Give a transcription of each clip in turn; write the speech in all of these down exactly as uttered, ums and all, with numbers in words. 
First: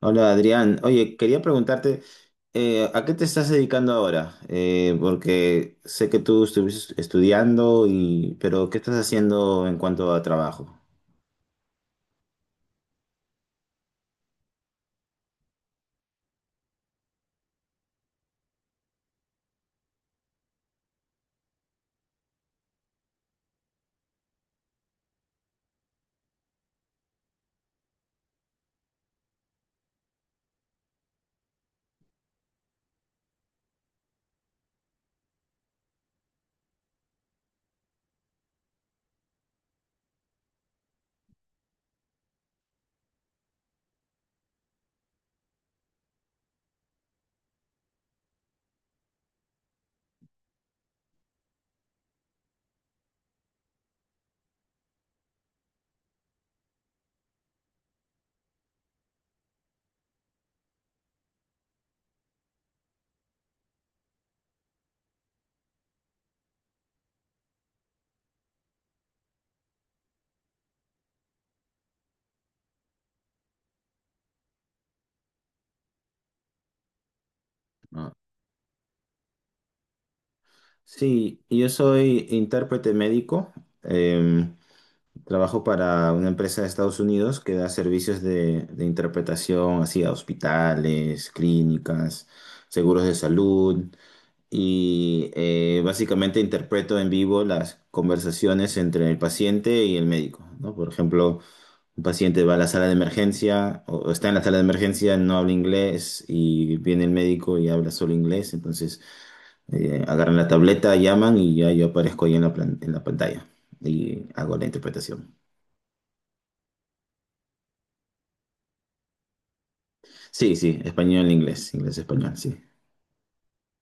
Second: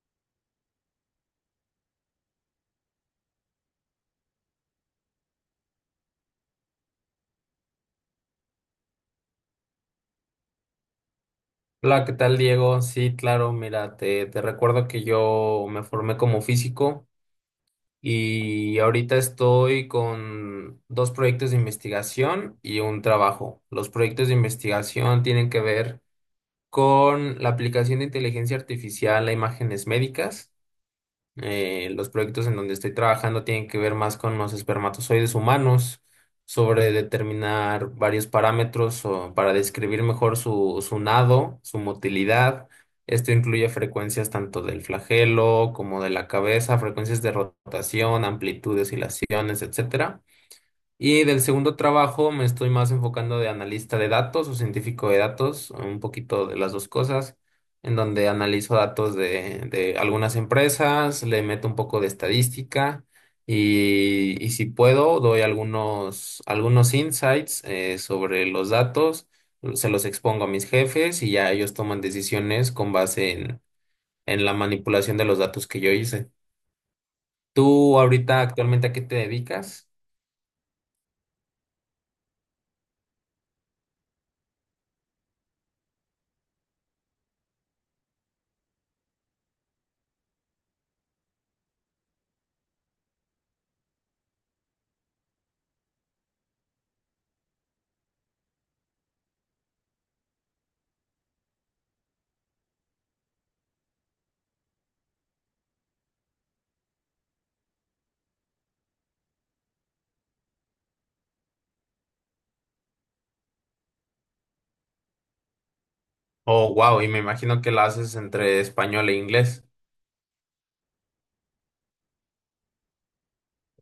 Hola Adrián, oye, quería preguntarte, eh, ¿a qué te estás dedicando ahora? Eh, porque sé que tú estuviste estudiando y, pero ¿qué estás haciendo en cuanto a trabajo? Hola, ¿qué tal, Diego? Sí, claro, mira, te, te recuerdo que yo me formé como físico y ahorita estoy con dos proyectos de investigación y un trabajo. Los proyectos de investigación tienen que ver con la aplicación de inteligencia artificial a imágenes médicas. Eh, los proyectos en donde estoy trabajando tienen que ver más con los espermatozoides humanos, sobre determinar varios parámetros o para describir mejor su, su nado, su motilidad. Esto incluye frecuencias tanto del flagelo como de la cabeza, frecuencias de rotación, amplitud, oscilaciones, etcétera. Y del segundo trabajo me estoy más enfocando de analista de datos o científico de datos, un poquito de las dos cosas, en donde analizo datos de, de algunas empresas, le meto un poco de estadística y, y si puedo doy algunos, algunos insights eh, sobre los datos, se los expongo a mis jefes y ya ellos toman decisiones con base en, en la manipulación de los datos que yo hice. ¿Tú ¿No? ahorita actualmente a qué te dedicas? Sí, yo soy intérprete médico, eh, trabajo para una empresa de Estados Unidos que da servicios de, de interpretación así a hospitales, clínicas, seguros de salud. Y eh, básicamente interpreto en vivo las conversaciones entre el paciente y el médico, ¿no? Por ejemplo, un paciente va a la sala de emergencia o o está en la sala de emergencia, no habla inglés y viene el médico y habla solo inglés, entonces eh, agarran la tableta, llaman y ya yo aparezco ahí en la, plan- en la pantalla y hago la interpretación. Oh, wow, y me imagino que la haces entre español e inglés. Sí, sí, español, inglés, inglés, español, sí.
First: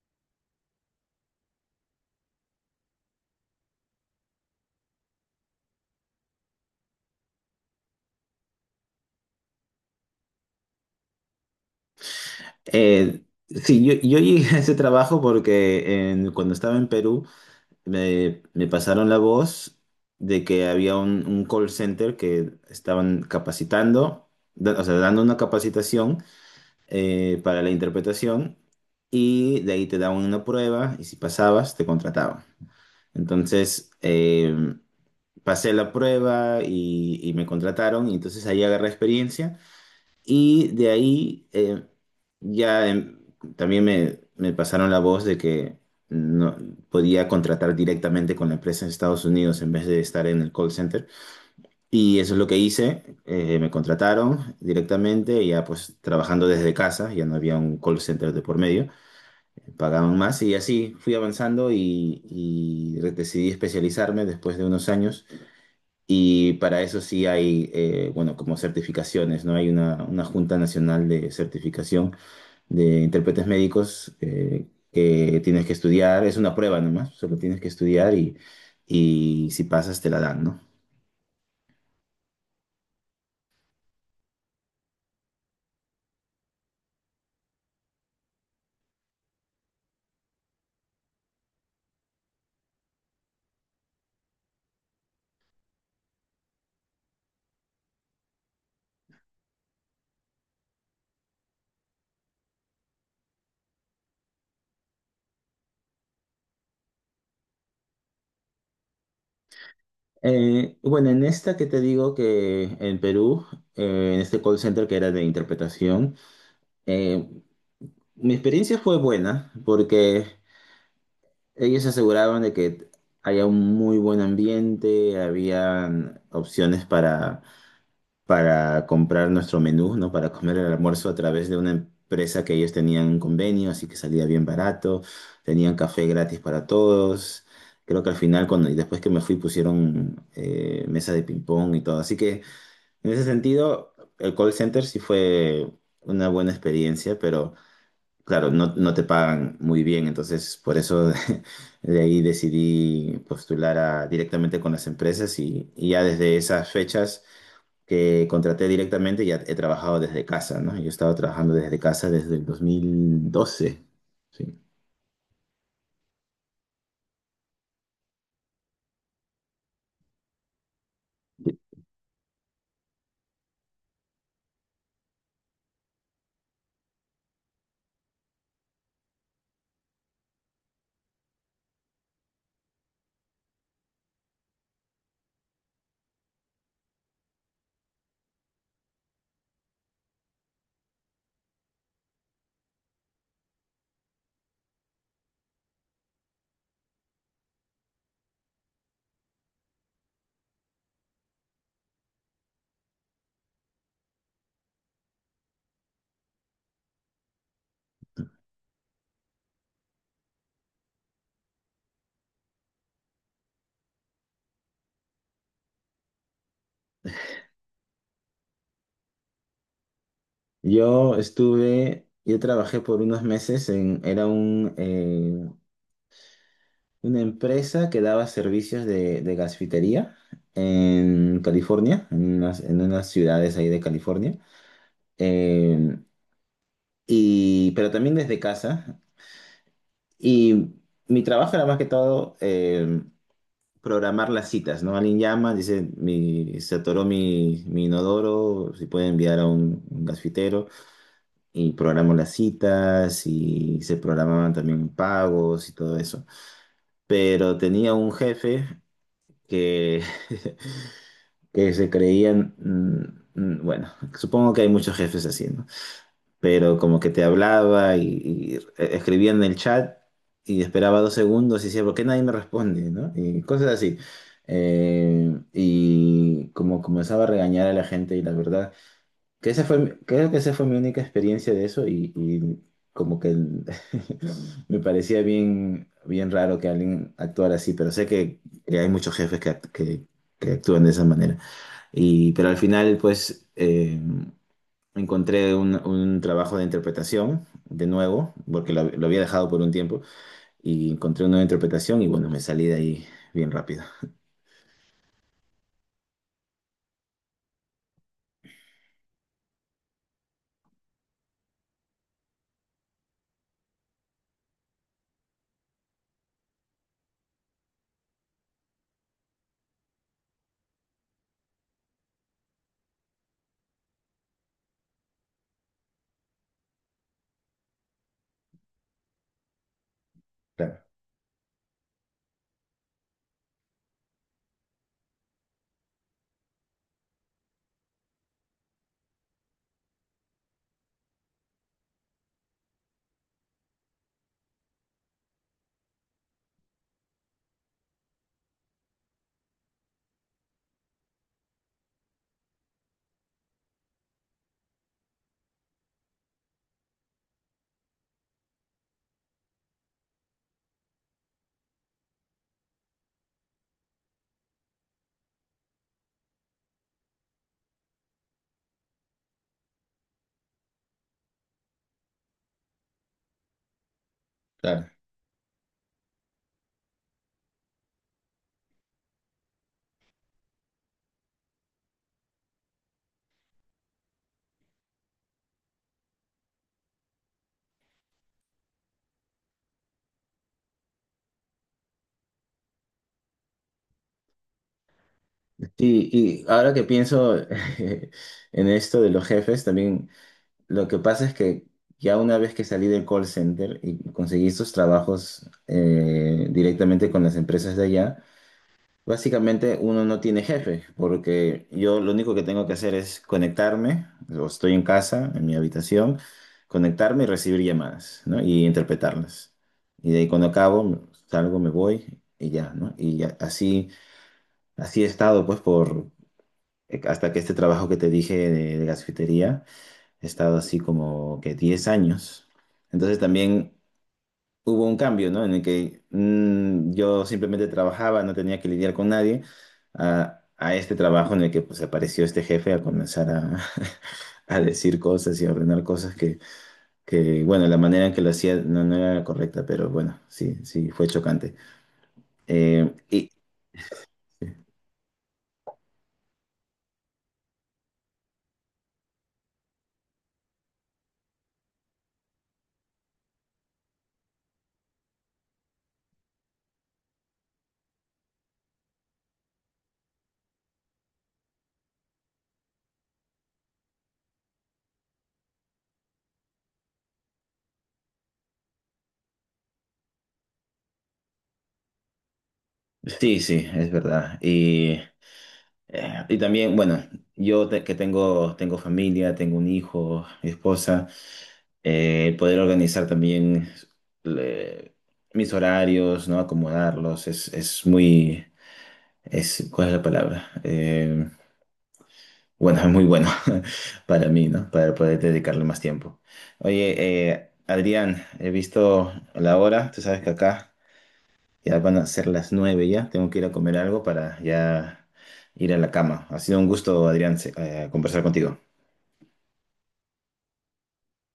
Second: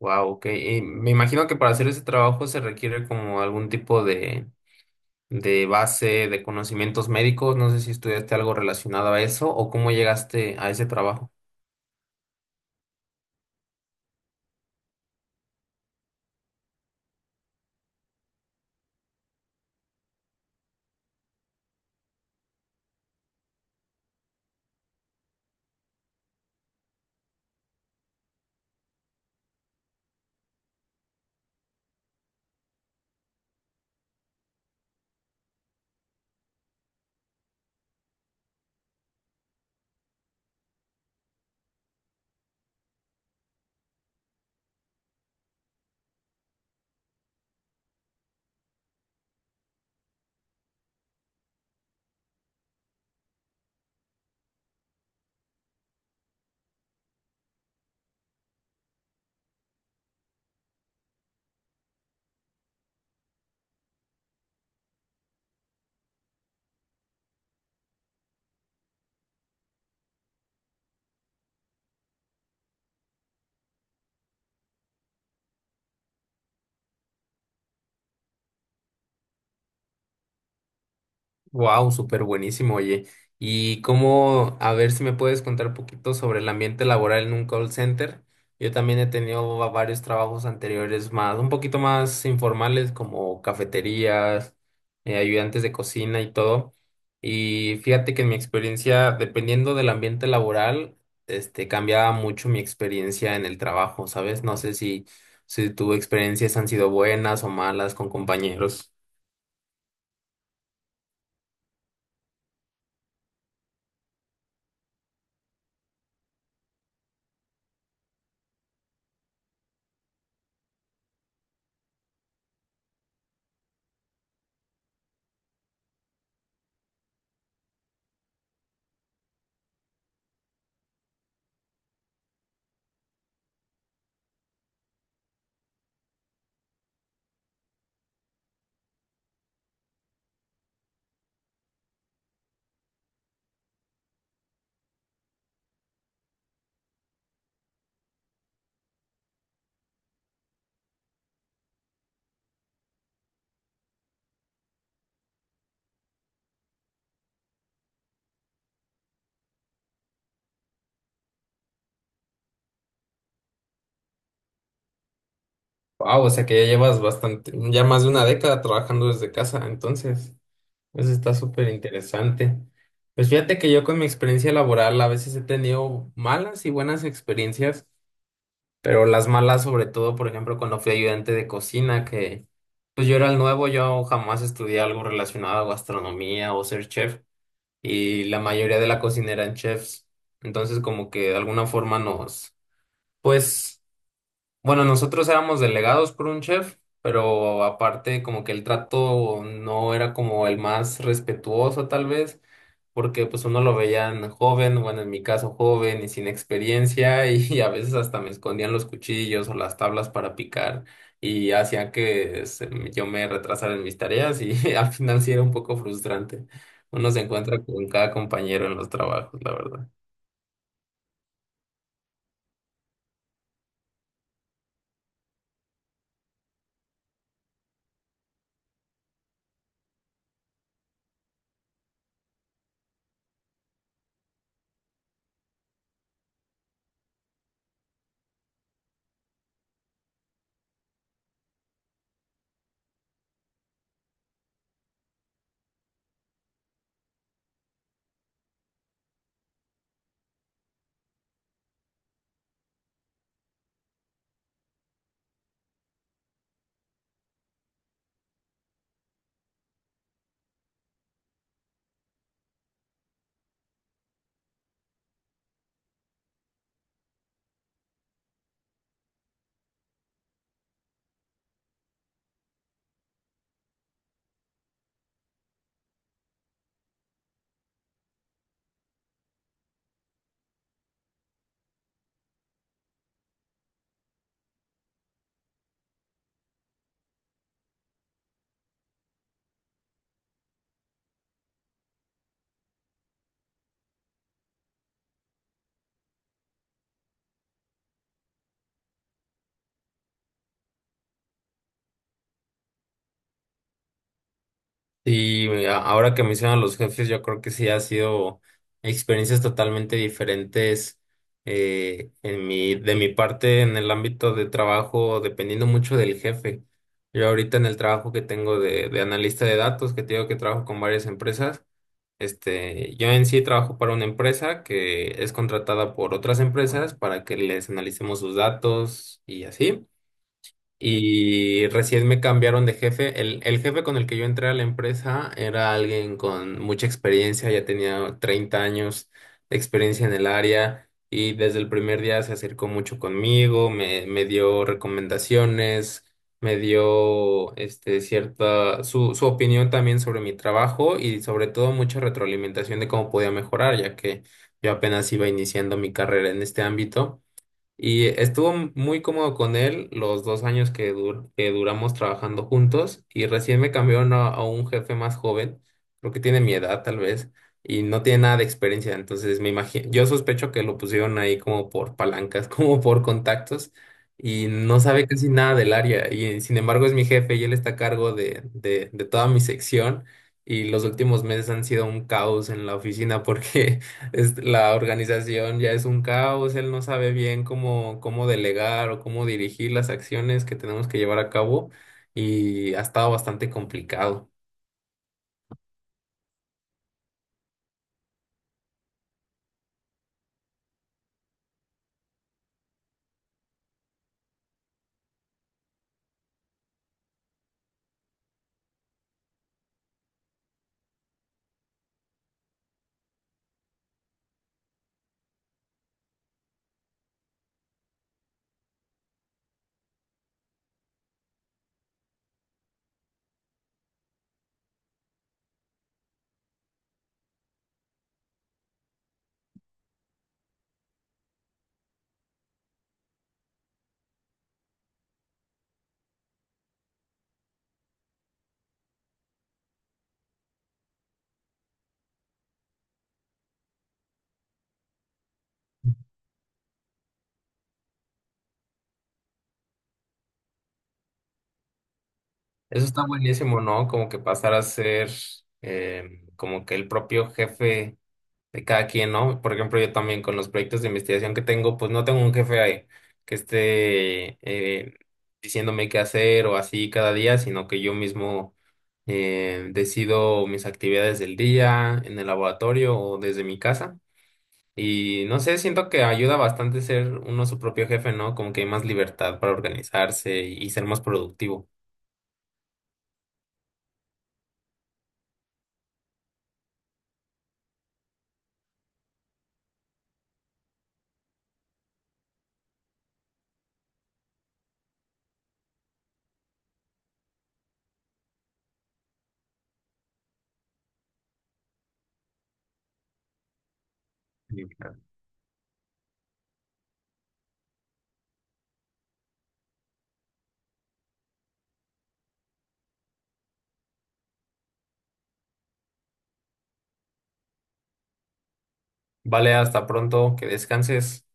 Wow, ok. Y me imagino que para hacer ese trabajo se requiere como algún tipo de, de base de conocimientos médicos. No sé si estudiaste algo relacionado a eso o cómo llegaste a ese trabajo. Eh, Sí, yo, yo llegué a ese trabajo porque en- cuando estaba en Perú, me, me pasaron la voz de que había un, un call center que estaban capacitando, da- o sea, dando una capacitación eh, para la interpretación y de ahí te daban una prueba y si pasabas te contrataban. Entonces, eh, pasé la prueba y, y me contrataron y entonces ahí agarré experiencia. Y de ahí eh, ya em, también me, me pasaron la voz de que no, podía contratar directamente con la empresa en Estados Unidos en vez de estar en el call center. Y eso es lo que hice. Eh, me contrataron directamente, ya pues trabajando desde casa, ya no había un call center de por medio. Pagaban más y así fui avanzando y, y re- decidí especializarme después de unos años y para eso sí hay, eh, bueno, como certificaciones, ¿no? Hay una, una Junta Nacional de Certificación de Intérpretes Médicos eh, que tienes que estudiar, es una prueba nomás, solo tienes que estudiar y, y si pasas te la dan, ¿no? Wow, súper buenísimo, oye. Y cómo, a ver si me puedes contar un poquito sobre el ambiente laboral en un call center. Yo también he tenido va- varios trabajos anteriores más, un poquito más informales, como cafeterías, eh, ayudantes de cocina y todo. Y fíjate que en mi experiencia, dependiendo del ambiente laboral, este, cambiaba mucho mi experiencia en el trabajo, ¿sabes? No sé si, si tus experiencias han sido buenas o malas con compañeros. Eh, bueno, en esta que te digo que en Perú, eh, en este call center que era de interpretación, eh, mi experiencia fue buena porque ellos se aseguraban de que había un muy buen ambiente, habían opciones para, para comprar nuestro menú, ¿no? Para comer el almuerzo a través de una empresa que ellos tenían un convenio, así que salía bien barato, tenían café gratis para todos. Creo que al final, cuando, y después que me fui, pusieron eh, mesa de ping-pong y todo. Así que en ese sentido, el call center sí fue una buena experiencia, pero claro, no, no te pagan muy bien, entonces por eso de, ahí decidí postular a- directamente con las empresas y, y ya desde esas fechas que contraté directamente ya he trabajado desde casa, ¿no? Yo he estado trabajando desde casa desde el dos mil doce. Sí. Wow, o sea que ya llevas bastante, ya más de una década trabajando desde casa, entonces, eso está súper interesante. Pues fíjate que yo con mi experiencia laboral a veces he tenido malas y buenas experiencias, pero las malas sobre todo, por ejemplo, cuando fui ayudante de cocina, que pues yo era el nuevo, yo jamás estudié algo relacionado a gastronomía o ser chef, y la mayoría de la cocina eran chefs, entonces como que de alguna forma nos, pues bueno, nosotros éramos delegados por un chef, pero aparte como que el trato no era como el más respetuoso tal vez, porque pues uno lo veían joven, bueno, en mi caso joven y sin experiencia y, a veces hasta me escondían los cuchillos o las tablas para picar y hacían que se- yo me retrasara en mis tareas y al final sí era un poco frustrante. Uno se encuentra con cada compañero en los trabajos, la verdad. Yo estuve, yo trabajé por unos meses en, era un, eh, una empresa que daba servicios de, de gasfitería en California, en unas, en unas ciudades ahí de California. Eh, y, pero también desde casa. Y mi trabajo era más que todo eh, programar las citas, ¿no? Alguien llama, dice, mi, se atoró mi, mi inodoro, si puede enviar a un, un gasfitero. Y programo las citas y se programaban también pagos y todo eso. Pero tenía un jefe que, que se creían, mm, mm, bueno, supongo que hay muchos jefes así, ¿no? Pero como que te hablaba y, y e, escribía en el chat y esperaba dos segundos y decía, ¿por qué nadie me responde? ¿No? Y cosas así. Eh, y como comenzaba a regañar a la gente y la verdad, que esa fue, mi- creo que esa fue mi única experiencia de eso y, y como que el- me parecía bien, bien raro que alguien actuara así, pero sé que, que hay muchos jefes que, act- que, que actúan de esa manera. Y, pero al final, pues... eh, Encontré un, un trabajo de interpretación, de nuevo, porque lo, lo había dejado por un tiempo, y encontré una nueva interpretación y bueno, me salí de ahí bien rápido. Sí, a- ahora que mencionan los jefes, yo creo que sí ha sido experiencias totalmente diferentes eh, en mi, de mi parte en el ámbito de trabajo, dependiendo mucho del jefe. Yo ahorita en el trabajo que tengo de, de analista de datos, que te digo que trabajo con varias empresas, este, yo en sí trabajo para una empresa que es contratada por otras empresas para que les analicemos sus datos y así. Claro, Y recién me cambiaron de jefe. El, el jefe con el que yo entré a la empresa era alguien con mucha experiencia, ya tenía treinta años de experiencia en el área y desde el primer día se acercó mucho conmigo, me, me dio recomendaciones, me dio este, cierta su, su opinión también sobre mi trabajo y sobre todo mucha retroalimentación de cómo podía mejorar, ya que yo apenas iba iniciando mi carrera en este ámbito. Y estuvo muy cómodo con él los dos años que, dur- que duramos trabajando juntos y recién me cambiaron a, a un jefe más joven, creo que tiene mi edad tal vez, y no tiene nada de experiencia, entonces me imagino, yo sospecho que lo pusieron ahí como por palancas, como por contactos y no claro. sabe casi nada del área y sin embargo es mi jefe y él está a cargo de, de, de toda mi sección. Y los últimos meses han sido un caos en la oficina porque es- la organización ya es un caos, él no sabe bien cómo, cómo delegar o cómo dirigir las acciones que tenemos que llevar a cabo y ha estado bastante complicado. Y, y ahora que pienso en esto de los jefes, también lo que pasa es que ya una vez que salí del call center y conseguí estos trabajos eh, directamente con las empresas de allá, básicamente uno no tiene jefe, porque yo lo único que tengo que hacer es conectarme, o estoy en casa, en mi habitación, conectarme y recibir llamadas, ¿no? Y interpretarlas. Y de ahí cuando acabo, salgo, me voy y ya, ¿no? Y ya- así, así he estado, pues, por, hasta que este trabajo que te dije de, de gasfitería, he estado así como que diez años. Entonces también hubo un cambio, ¿no? En el que mm, yo simplemente trabajaba, no tenía que lidiar con nadie, a, a este trabajo en el que pues apareció este jefe a comenzar a, a decir cosas y a ordenar cosas que, que, bueno, la manera en que lo hacía no, no era la correcta, pero bueno, sí, sí, fue chocante. Eso Eh, está Y buenísimo, ¿no? Como que pasar a ser eh, como que el propio jefe de cada quien, ¿no? Por ejemplo, yo también con los proyectos de investigación que tengo, pues no tengo un jefe ahí que esté eh, diciéndome qué hacer o así cada día, sino que yo mismo eh, decido mis actividades del día en el laboratorio o desde mi casa. Y no sé, siento que ayuda bastante ser uno su propio jefe, ¿no? Como que hay más libertad para organizarse y ser más productivo. sí, sí, es verdad. Y, eh, y también, bueno, yo te- que tengo, tengo familia, tengo un hijo, mi esposa. Eh, el poder organizar también le- mis horarios, ¿no? Acomodarlos, es, es muy, es, ¿cuál es la palabra? Eh, bueno, es muy bueno para mí, Sí, ¿no? Para claro. poder dedicarle más tiempo. Oye, eh, Adrián, he visto la hora, tú sabes que acá ya van a ser las nueve ya, tengo que ir a comer algo para ya ir a la cama. Ha sido un gusto, Adrián, se- eh, conversar contigo. Vale, hasta pronto, que descanses.